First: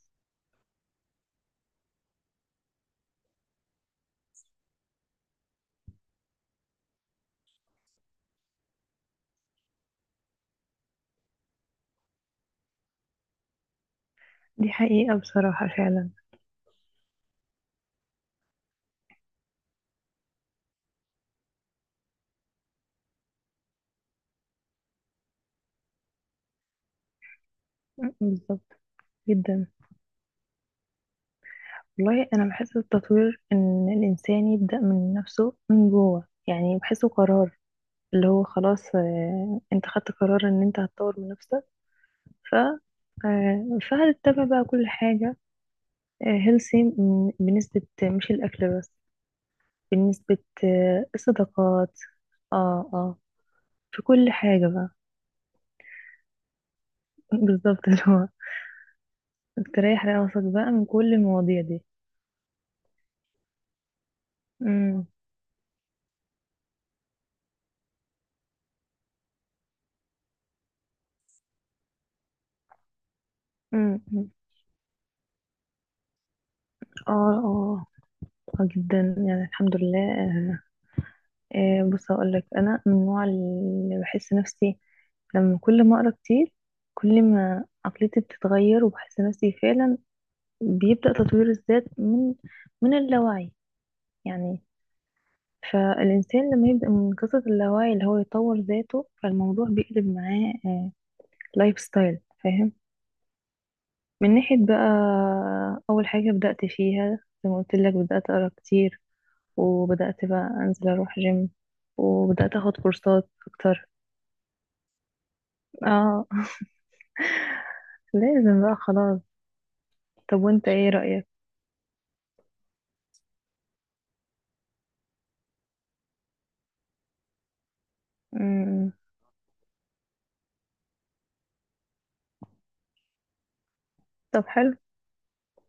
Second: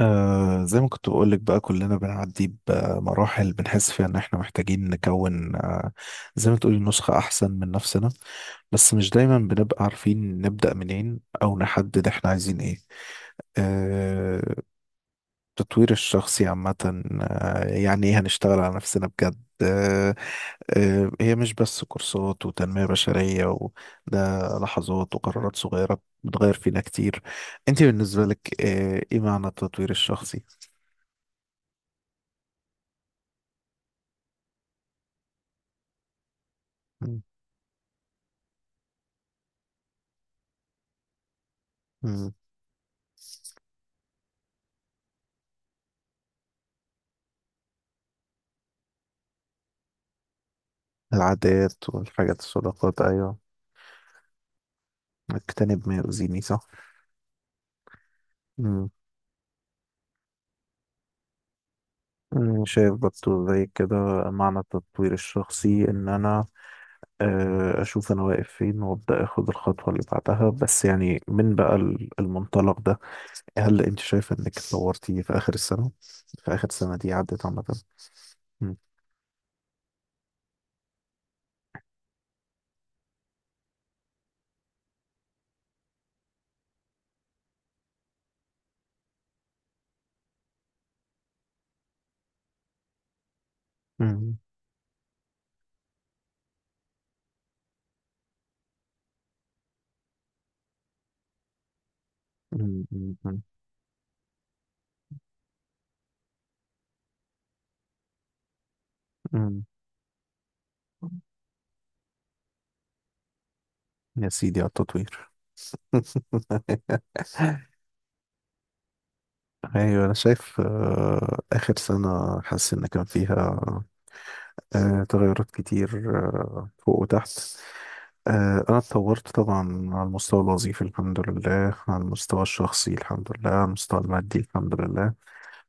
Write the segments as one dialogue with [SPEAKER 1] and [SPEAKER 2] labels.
[SPEAKER 1] زي ما كنت بقولك بقى، كلنا بنعدي بمراحل بنحس فيها ان احنا محتاجين نكون زي ما تقولي نسخة احسن من نفسنا. بس مش دايما بنبقى عارفين نبدأ منين او نحدد احنا عايزين ايه. آه
[SPEAKER 2] دي حقيقة بصراحة
[SPEAKER 1] التطوير
[SPEAKER 2] فعلا.
[SPEAKER 1] الشخصي عامة، يعني ايه هنشتغل على نفسنا بجد. هي مش بس كورسات وتنمية بشرية، وده لحظات وقرارات صغيرة بتغير فينا كتير. انت بالنسبة لك،
[SPEAKER 2] بالظبط
[SPEAKER 1] ايه معنى
[SPEAKER 2] جدا.
[SPEAKER 1] التطوير الشخصي؟
[SPEAKER 2] والله أنا بحس التطوير إن الإنسان يبدأ من نفسه من جوه، يعني بحسه
[SPEAKER 1] مم.
[SPEAKER 2] قرار اللي هو خلاص، أنت خدت قرار إن أنت هتطور من نفسك.
[SPEAKER 1] مم.
[SPEAKER 2] ف آه، فهتتبع بقى كل حاجة هيلثي، بنسبة مش الأكل بس، بنسبة
[SPEAKER 1] العادات
[SPEAKER 2] الصداقات.
[SPEAKER 1] والحاجات،
[SPEAKER 2] اه،
[SPEAKER 1] الصداقات،
[SPEAKER 2] اه،
[SPEAKER 1] أيوة.
[SPEAKER 2] في كل حاجة بقى.
[SPEAKER 1] اجتنب ما يؤذيني، صح.
[SPEAKER 2] بالظبط، اللي هو
[SPEAKER 1] مم.
[SPEAKER 2] تريح راسك بقى من كل المواضيع دي.
[SPEAKER 1] مم. شايف برضه زي كده، معنى التطوير الشخصي إن أنا أشوف أنا واقف فين وأبدأ أخد الخطوة اللي بعدها، بس يعني من بقى المنطلق ده. هل أنت
[SPEAKER 2] امم.
[SPEAKER 1] شايف إنك اتطورتي في آخر السنة؟ في آخر السنة دي
[SPEAKER 2] اه،
[SPEAKER 1] عدت عامة.
[SPEAKER 2] اه، آه
[SPEAKER 1] مم.
[SPEAKER 2] جدا يعني، الحمد لله. آه بص اقول لك، انا من النوع اللي بحس نفسي لما كل ما اقرا كتير، كل ما عقليتي بتتغير، وبحس نفسي فعلا بيبدأ تطوير الذات من اللاوعي
[SPEAKER 1] مم.
[SPEAKER 2] يعني. فالإنسان لما يبدأ من قصة اللاوعي اللي هو يطور ذاته، فالموضوع بيقلب معاه لايف ستايل، فاهم؟
[SPEAKER 1] مم. مم.
[SPEAKER 2] من ناحية بقى، أول حاجة بدأت فيها زي ما قلت لك، بدأت أقرأ كتير،
[SPEAKER 1] مم.
[SPEAKER 2] وبدأت بقى أنزل أروح جيم، وبدأت أخد كورسات أكتر.
[SPEAKER 1] يا سيدي على التطوير.
[SPEAKER 2] اه لازم بقى خلاص.
[SPEAKER 1] ايوه، انا
[SPEAKER 2] طب
[SPEAKER 1] شايف
[SPEAKER 2] وانت ايه رأيك؟
[SPEAKER 1] اخر سنه حاسس ان كان فيها تغيرات كتير، فوق وتحت. انا
[SPEAKER 2] مم.
[SPEAKER 1] اتطورت طبعا على المستوى الوظيفي، الحمد لله، على المستوى الشخصي، الحمد لله، على المستوى المادي،
[SPEAKER 2] طب، حلو.
[SPEAKER 1] الحمد لله.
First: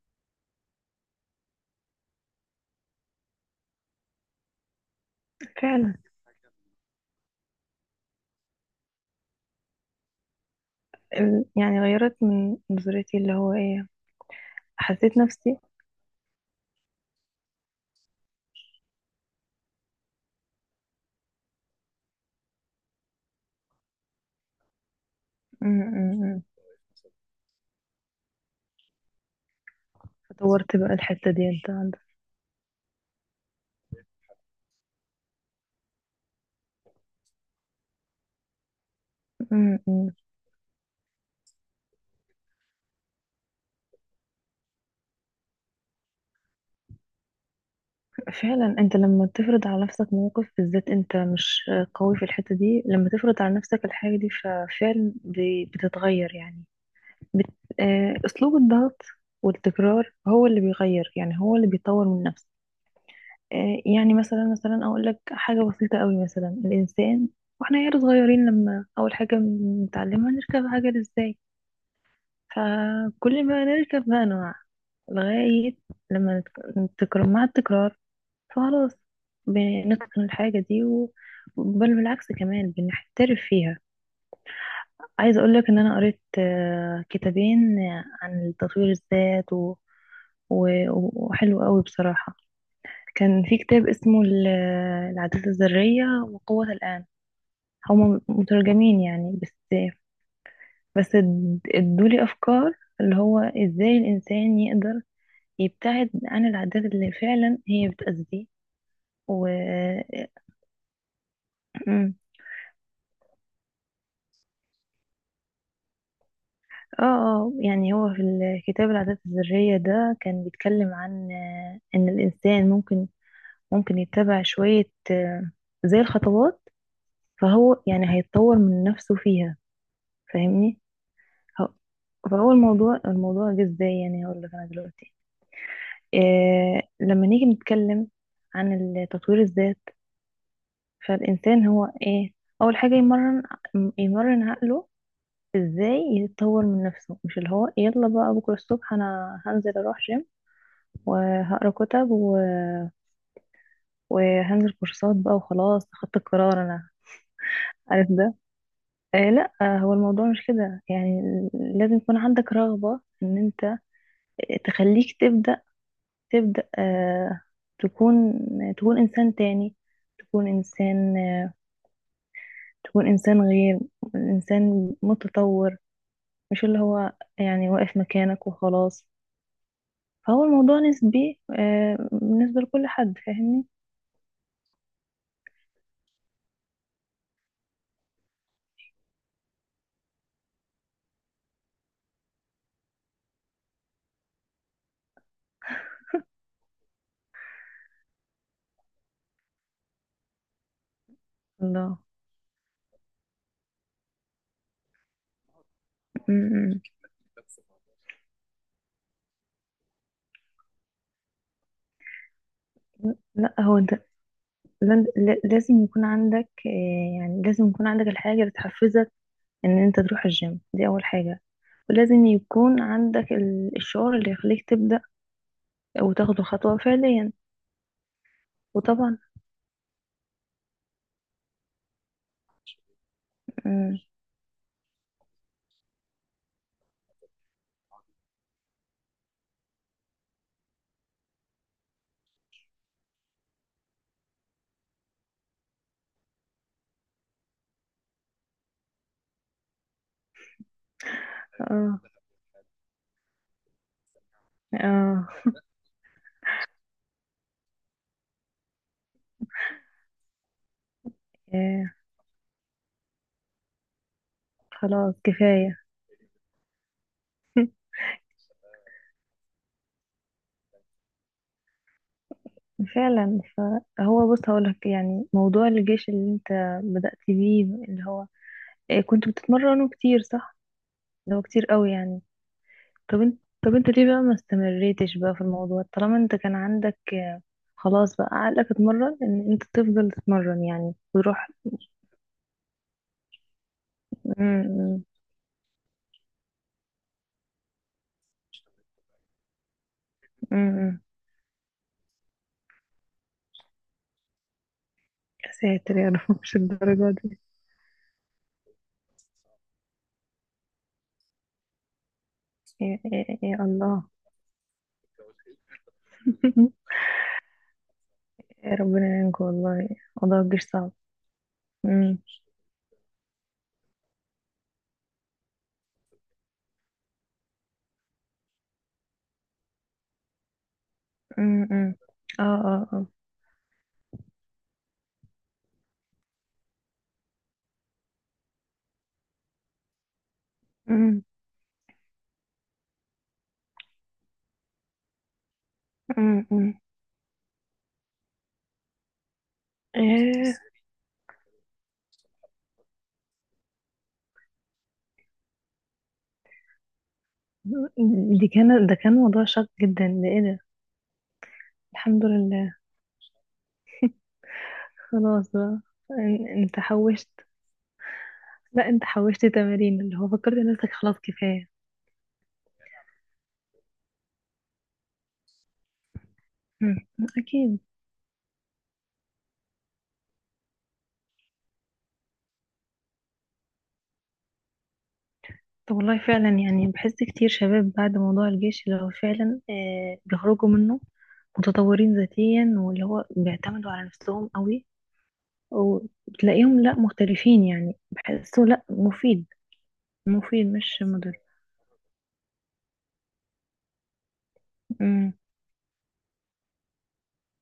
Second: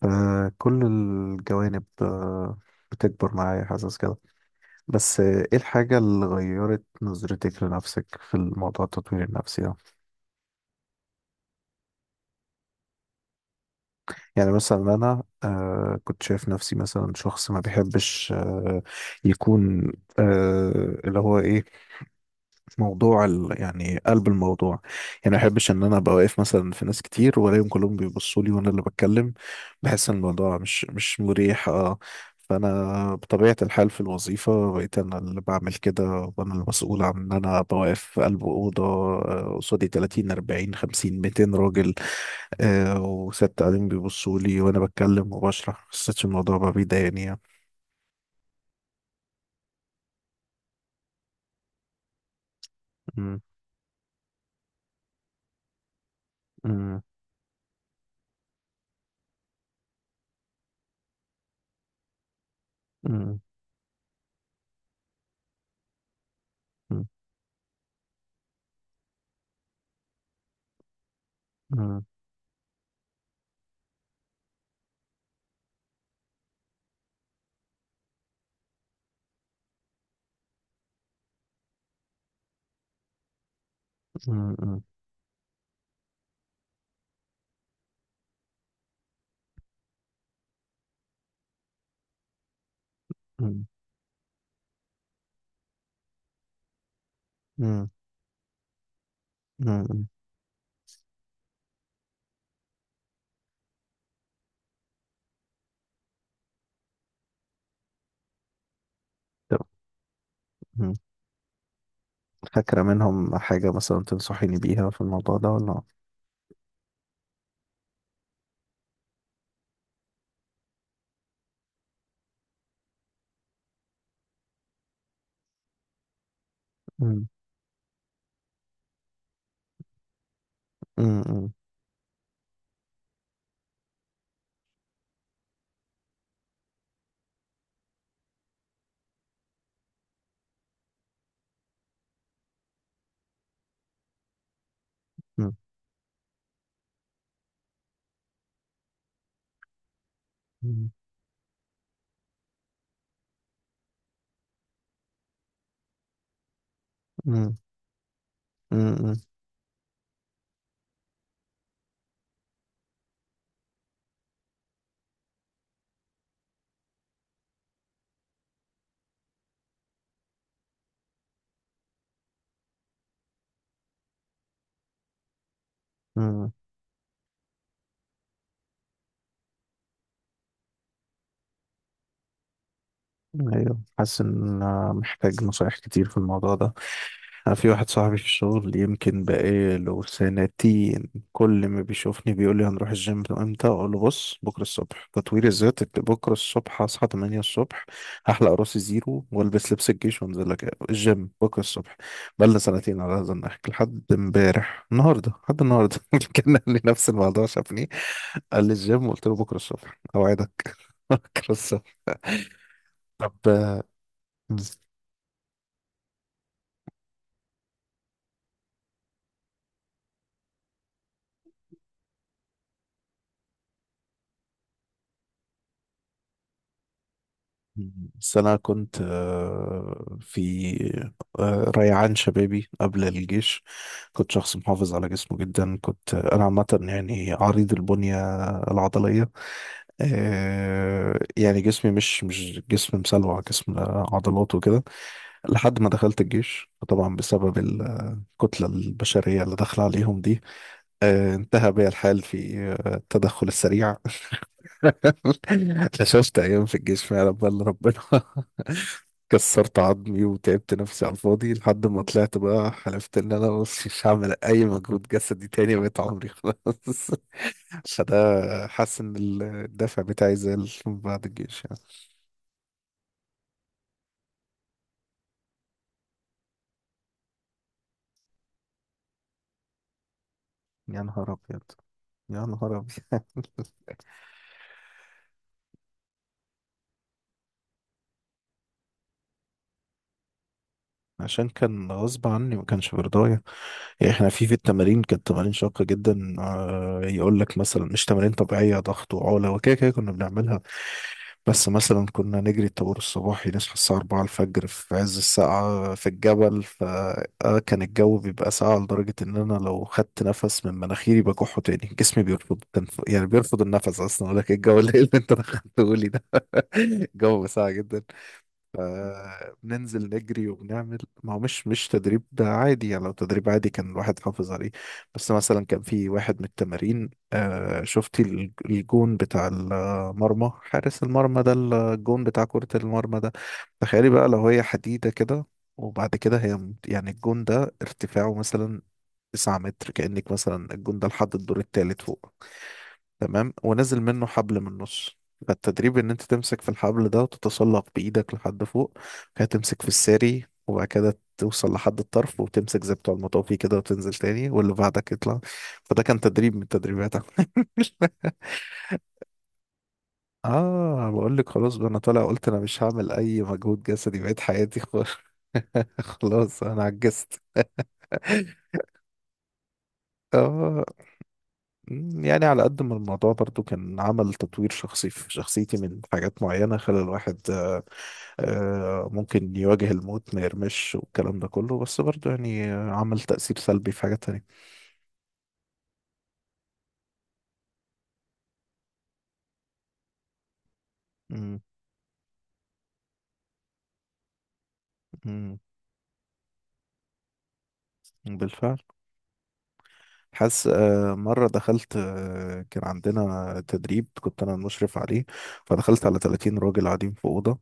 [SPEAKER 1] فكل الجوانب بتكبر معايا، حاسس كده. بس ايه
[SPEAKER 2] فعلا
[SPEAKER 1] الحاجه اللي غيرت نظرتك لنفسك في الموضوع التطوير النفسي ده؟
[SPEAKER 2] يعني غيرت من نظرتي اللي هو ايه.
[SPEAKER 1] يعني مثلا
[SPEAKER 2] حسيت
[SPEAKER 1] انا
[SPEAKER 2] نفسي
[SPEAKER 1] كنت شايف نفسي مثلا شخص ما بيحبش يكون، اللي هو ايه، موضوع يعني قلب الموضوع. يعني ما بحبش ان انا ابقى واقف
[SPEAKER 2] امم
[SPEAKER 1] مثلا في ناس كتير والاقيهم كلهم بيبصوا لي وانا اللي بتكلم. بحس ان الموضوع
[SPEAKER 2] طورت
[SPEAKER 1] مش
[SPEAKER 2] بقى
[SPEAKER 1] مش
[SPEAKER 2] الحتة دي
[SPEAKER 1] مريح،
[SPEAKER 2] انت
[SPEAKER 1] اه.
[SPEAKER 2] عندك.
[SPEAKER 1] فانا بطبيعه الحال في الوظيفه بقيت انا اللي بعمل كده، وانا المسؤول عن ان انا بوقف في قلب اوضه. قصادي
[SPEAKER 2] امم.
[SPEAKER 1] 30 40 50 200 راجل، وست قاعدين بيبصوا لي وانا بتكلم وبشرح، ما حسيتش الموضوع بقى بيضايقني يعني.
[SPEAKER 2] فعلا، انت لما تفرض على نفسك موقف بالذات انت مش قوي في الحتة دي، لما
[SPEAKER 1] مم،
[SPEAKER 2] تفرض على نفسك الحاجة دي ففعلا بتتغير يعني.
[SPEAKER 1] مم،
[SPEAKER 2] بت... أسلوب الضغط والتكرار هو اللي بيغير، يعني هو اللي بيطور من نفسه.
[SPEAKER 1] مم،
[SPEAKER 2] يعني مثلا، أقول لك حاجة بسيطة قوي. مثلا
[SPEAKER 1] مم،
[SPEAKER 2] الإنسان وإحنا عيال صغيرين، لما أول حاجة بنتعلمها نركب عجل إزاي،
[SPEAKER 1] مم،
[SPEAKER 2] فكل ما نركب بقى نوع لغاية لما نتكرر، مع التكرار فخلاص بنتقن الحاجة دي و... بل بالعكس كمان بنحترف فيها.
[SPEAKER 1] مم،
[SPEAKER 2] عايزة أقولك إن أنا قريت كتابين عن تطوير الذات و... و... وحلو قوي بصراحة. كان في
[SPEAKER 1] مم،
[SPEAKER 2] كتاب اسمه العادات الذرية وقوة الآن.
[SPEAKER 1] مم،
[SPEAKER 2] هما مترجمين يعني، بس
[SPEAKER 1] مم، مم.
[SPEAKER 2] بس ادولي أفكار اللي هو إزاي الإنسان يقدر يبتعد عن العادات اللي فعلا هي بتأذيه. و...
[SPEAKER 1] طب، مم. فاكرة منهم حاجة مثلا تنصحيني بيها في الموضوع ده ولا؟
[SPEAKER 2] اه، اه، يعني هو في الكتاب العادات الذرية ده كان بيتكلم عن إن الإنسان ممكن، يتبع شوية زي الخطوات،
[SPEAKER 1] مم،
[SPEAKER 2] فهو يعني هيتطور من نفسه فيها، فاهمني؟
[SPEAKER 1] مم، مم،
[SPEAKER 2] هو- فهو الموضوع، جه ازاي؟ يعني هقول لك انا دلوقتي إيه. لما نيجي نتكلم عن تطوير الذات، فالإنسان هو ايه؟ أول حاجة يمرن، عقله
[SPEAKER 1] مم،
[SPEAKER 2] ازاي يتطور من نفسه. مش اللي هو يلا بقى بكرة الصبح انا هنزل اروح جيم،
[SPEAKER 1] مم،
[SPEAKER 2] وهقرا كتب و... وهنزل كورسات بقى، وخلاص خدت القرار، انا
[SPEAKER 1] مم،
[SPEAKER 2] عارف ده.
[SPEAKER 1] مم،
[SPEAKER 2] آه لا، هو الموضوع مش كده يعني. لازم يكون عندك رغبة ان انت تخليك تبدأ، تبدأ آه تكون تكون انسان تاني، تكون انسان، تكون انسان غير، انسان متطور.
[SPEAKER 1] مم.
[SPEAKER 2] مش اللي هو يعني واقف مكانك وخلاص. فهو الموضوع نسبي بالنسبة لكل حد، فاهمني؟
[SPEAKER 1] ايوه، حاسس ان أنا محتاج نصايح كتير في الموضوع ده. أنا في واحد صاحبي في الشغل يمكن بقاله سنتين، كل ما بيشوفني بيقول لي هنروح الجيم امتى، اقول له بص بكره الصبح تطوير الذات، بكره الصبح هصحى 8 الصبح، هحلق راسي زيرو والبس لبس الجيش وانزل لك الجيم بكره الصبح.
[SPEAKER 2] الله.
[SPEAKER 1] بقالنا سنتين على هذا النحو لحد امبارح النهارده، لحد النهارده،
[SPEAKER 2] م-
[SPEAKER 1] كان قال لي
[SPEAKER 2] م.
[SPEAKER 1] نفس الموضوع، شافني قال لي الجيم، قلت له بكره الصبح اوعدك. بكره الصبح.
[SPEAKER 2] لا هو
[SPEAKER 1] طب.
[SPEAKER 2] انت، لازم يكون عندك، يعني لازم يكون عندك الحاجة اللي تحفزك ان انت تروح الجيم، دي اول حاجة. ولازم يكون عندك الشعور اللي يخليك تبدأ وتاخد الخطوة فعليا.
[SPEAKER 1] بس أنا كنت
[SPEAKER 2] وطبعا.
[SPEAKER 1] في ريعان شبابي قبل الجيش،
[SPEAKER 2] مم.
[SPEAKER 1] كنت شخص محافظ على جسمه جدا، كنت أنا عامة يعني عريض البنية العضلية. يعني جسمي مش جسم مسلوع، جسم عضلات وكده. لحد ما دخلت الجيش طبعا، بسبب الكتلة البشرية اللي داخلة عليهم دي انتهى بي
[SPEAKER 2] اه،
[SPEAKER 1] الحال في التدخل السريع.
[SPEAKER 2] اه،
[SPEAKER 1] لا شفت أيام في الجيش فعلا، بل ربنا. كسرت عظمي وتعبت نفسي على الفاضي،
[SPEAKER 2] آه،
[SPEAKER 1] لحد ما طلعت بقى حلفت ان انا بص مش هعمل اي مجهود
[SPEAKER 2] خلاص
[SPEAKER 1] جسدي تاني،
[SPEAKER 2] كفاية.
[SPEAKER 1] بقيت عمري خلاص. فده، حاسس ان الدافع بتاعي زال بعد الجيش يعني.
[SPEAKER 2] فعلا. فهو بص هقولك، يعني موضوع الجيش اللي انت بدأت بيه اللي هو كنت بتتمرنه كتير، صح؟
[SPEAKER 1] يا نهار
[SPEAKER 2] اللي هو
[SPEAKER 1] ابيض،
[SPEAKER 2] كتير قوي يعني.
[SPEAKER 1] يا نهار ابيض.
[SPEAKER 2] طب انت ليه بقى ما استمريتش بقى في الموضوع؟ طالما انت كان عندك خلاص بقى عقلك اتمرن ان انت تفضل تتمرن يعني
[SPEAKER 1] عشان
[SPEAKER 2] وتروح.
[SPEAKER 1] كان غصب عني، ما كانش برضايا. يعني احنا في التمارين كانت تمارين شاقه جدا، يقول لك مثلا مش تمارين طبيعيه، ضغط وعوله وكده كده كنا بنعملها.
[SPEAKER 2] أمم.
[SPEAKER 1] بس مثلا كنا نجري الطابور الصباحي، نصحى الساعة 4 الفجر في عز
[SPEAKER 2] يا
[SPEAKER 1] الساعة
[SPEAKER 2] ساتر
[SPEAKER 1] في
[SPEAKER 2] يا رب، مش
[SPEAKER 1] الجبل،
[SPEAKER 2] الدرجة دي.
[SPEAKER 1] فكان الجو بيبقى ساقع لدرجة إن أنا لو خدت نفس من مناخيري بكحه تاني، جسمي بيرفض يعني
[SPEAKER 2] يا
[SPEAKER 1] بيرفض النفس
[SPEAKER 2] الله.
[SPEAKER 1] أصلا. أقول لك إيه الجو الليل اللي أنت دخلته لي ده؟ الجو ساقع جدا.
[SPEAKER 2] يا ربنا يعينكم والله.
[SPEAKER 1] فبننزل
[SPEAKER 2] موضوع
[SPEAKER 1] نجري
[SPEAKER 2] الجيش صعب.
[SPEAKER 1] وبنعمل. ما هو مش
[SPEAKER 2] أمم.
[SPEAKER 1] تدريب عادي يعني، لو تدريب عادي كان الواحد حافظ عليه. بس مثلا كان في واحد من التمارين، شفتي الجون بتاع المرمى، حارس المرمى ده،
[SPEAKER 2] أمم.
[SPEAKER 1] الجون بتاع
[SPEAKER 2] اه،
[SPEAKER 1] كرة
[SPEAKER 2] اه، اه.
[SPEAKER 1] المرمى ده. تخيلي بقى، لو هي حديدة كده، وبعد كده هي يعني الجون ده ارتفاعه مثلا 9 متر، كأنك مثلا الجون ده
[SPEAKER 2] أمم.
[SPEAKER 1] لحد الدور التالت فوق. تمام، ونزل منه حبل من النص. فالتدريب ان انت تمسك في
[SPEAKER 2] أمم.
[SPEAKER 1] الحبل ده وتتسلق بايدك لحد فوق، وبعد كده تمسك في الساري،
[SPEAKER 2] إيه.
[SPEAKER 1] وبعد كده توصل لحد الطرف وتمسك زي بتوع المطافي كده وتنزل تاني، واللي بعدك يطلع. فده كان تدريب من التدريبات.
[SPEAKER 2] دي كان ده كان موضوع شاق جدا ده، ايه ده؟
[SPEAKER 1] اه، بقول لك خلاص بقى انا طالع
[SPEAKER 2] الحمد
[SPEAKER 1] قلت انا
[SPEAKER 2] لله.
[SPEAKER 1] مش هعمل اي مجهود جسدي، بقيت حياتي خلاص.
[SPEAKER 2] خلاص بقى.
[SPEAKER 1] خلاص،
[SPEAKER 2] انت
[SPEAKER 1] انا
[SPEAKER 2] حوشت،
[SPEAKER 1] عجزت،
[SPEAKER 2] لا انت حوشت تمارين، اللي هو فكرت
[SPEAKER 1] اه.
[SPEAKER 2] نفسك خلاص كفاية.
[SPEAKER 1] مم، يعني على قد ما الموضوع برضو كان عمل تطوير شخصي في شخصيتي من حاجات معينة،
[SPEAKER 2] أمم.
[SPEAKER 1] خلى الواحد
[SPEAKER 2] اكيد.
[SPEAKER 1] ممكن يواجه الموت ما يرمش والكلام ده كله، بس برضه يعني عمل تأثير سلبي في حاجات تانية.
[SPEAKER 2] طب والله فعلا يعني بحس كتير شباب بعد موضوع الجيش اللي هو فعلا بيخرجوا منه
[SPEAKER 1] مم،
[SPEAKER 2] متطورين ذاتيا، واللي هو بيعتمدوا على نفسهم قوي،
[SPEAKER 1] مم،
[SPEAKER 2] وتلاقيهم لا مختلفين يعني، بحسه
[SPEAKER 1] بالفعل.
[SPEAKER 2] لا مفيد، مفيد
[SPEAKER 1] حاسس،
[SPEAKER 2] مش مضر.
[SPEAKER 1] مرة دخلت، كان عندنا تدريب كنت أنا المشرف عليه.
[SPEAKER 2] أمم.
[SPEAKER 1] فدخلت على 30 راجل قاعدين في أوضة،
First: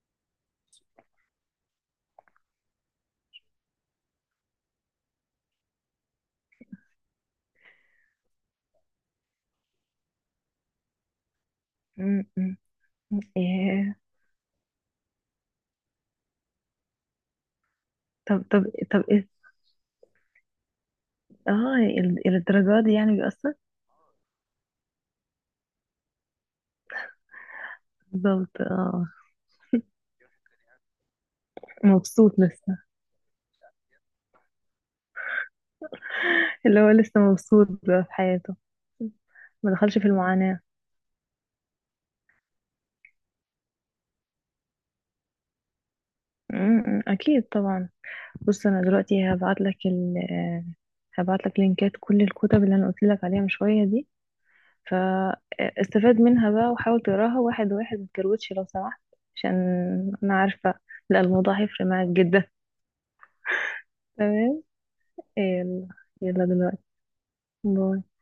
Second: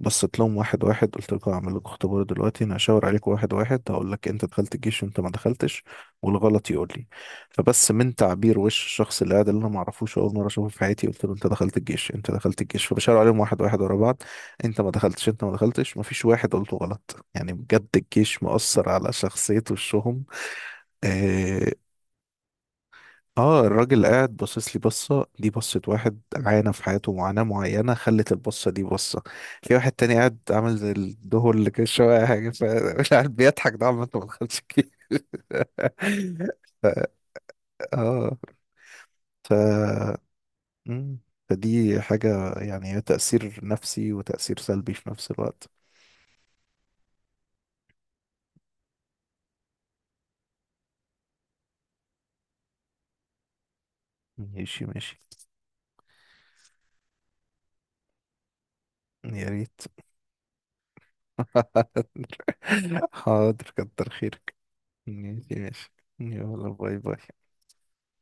[SPEAKER 1] بصيت لهم واحد واحد، قلت لكم هعمل لكم اختبار دلوقتي، انا هشاور عليكم واحد واحد، هقول لك انت دخلت الجيش وانت ما دخلتش، والغلط يقول لي. فبس من تعبير وش الشخص اللي قاعد، اللي انا ما اعرفوش اول مره اشوفه في حياتي، قلت له انت دخلت الجيش،
[SPEAKER 2] أمم.
[SPEAKER 1] انت
[SPEAKER 2] أمم.
[SPEAKER 1] دخلت الجيش، فبشاور عليهم واحد واحد
[SPEAKER 2] إيه.
[SPEAKER 1] ورا بعض. انت ما دخلتش، انت ما دخلتش. ما فيش واحد قلته غلط، يعني بجد الجيش
[SPEAKER 2] طب طب
[SPEAKER 1] مؤثر
[SPEAKER 2] طب
[SPEAKER 1] على
[SPEAKER 2] إيه.
[SPEAKER 1] شخصيه وشهم. آه،
[SPEAKER 2] اه الدرجات دي يعني بيأثر.
[SPEAKER 1] اه الراجل قاعد باصص لي بصة، دي بصة واحد عانى في حياته معاناة معينة خلت
[SPEAKER 2] بالظبط
[SPEAKER 1] البصة دي
[SPEAKER 2] اه.
[SPEAKER 1] بصة. في واحد تاني قاعد عامل زي الدهور، اللي كان شوية أي
[SPEAKER 2] مبسوط
[SPEAKER 1] حاجة،
[SPEAKER 2] لسه،
[SPEAKER 1] فمش عارف بيضحك ده عمال، ما دخلش كتير.
[SPEAKER 2] اللي
[SPEAKER 1] ف-
[SPEAKER 2] هو لسه مبسوط بقى في
[SPEAKER 1] اه.
[SPEAKER 2] حياته،
[SPEAKER 1] ف
[SPEAKER 2] ما دخلش في المعاناة.
[SPEAKER 1] مم. فدي حاجة يعني، هي تأثير نفسي وتأثير سلبي في نفس الوقت.
[SPEAKER 2] أمم، أكيد طبعا. بص انا دلوقتي هبعت لك ال آه، هبعت لك لينكات كل الكتب اللي انا قلت لك عليها من شويه دي،
[SPEAKER 1] ماشي، ماشي.
[SPEAKER 2] فاستفاد منها بقى وحاول تقراها واحد واحد، ما تكروتش لو سمحت.
[SPEAKER 1] يا
[SPEAKER 2] عشان
[SPEAKER 1] ريت.
[SPEAKER 2] انا عارفه، لا الموضوع هيفرق معاك جدا.
[SPEAKER 1] حاضر، كتر خيرك.
[SPEAKER 2] تمام.
[SPEAKER 1] ماشي
[SPEAKER 2] يلا.
[SPEAKER 1] ماشي.
[SPEAKER 2] يلا
[SPEAKER 1] يلا،
[SPEAKER 2] دلوقتي،
[SPEAKER 1] باي باي.
[SPEAKER 2] باي.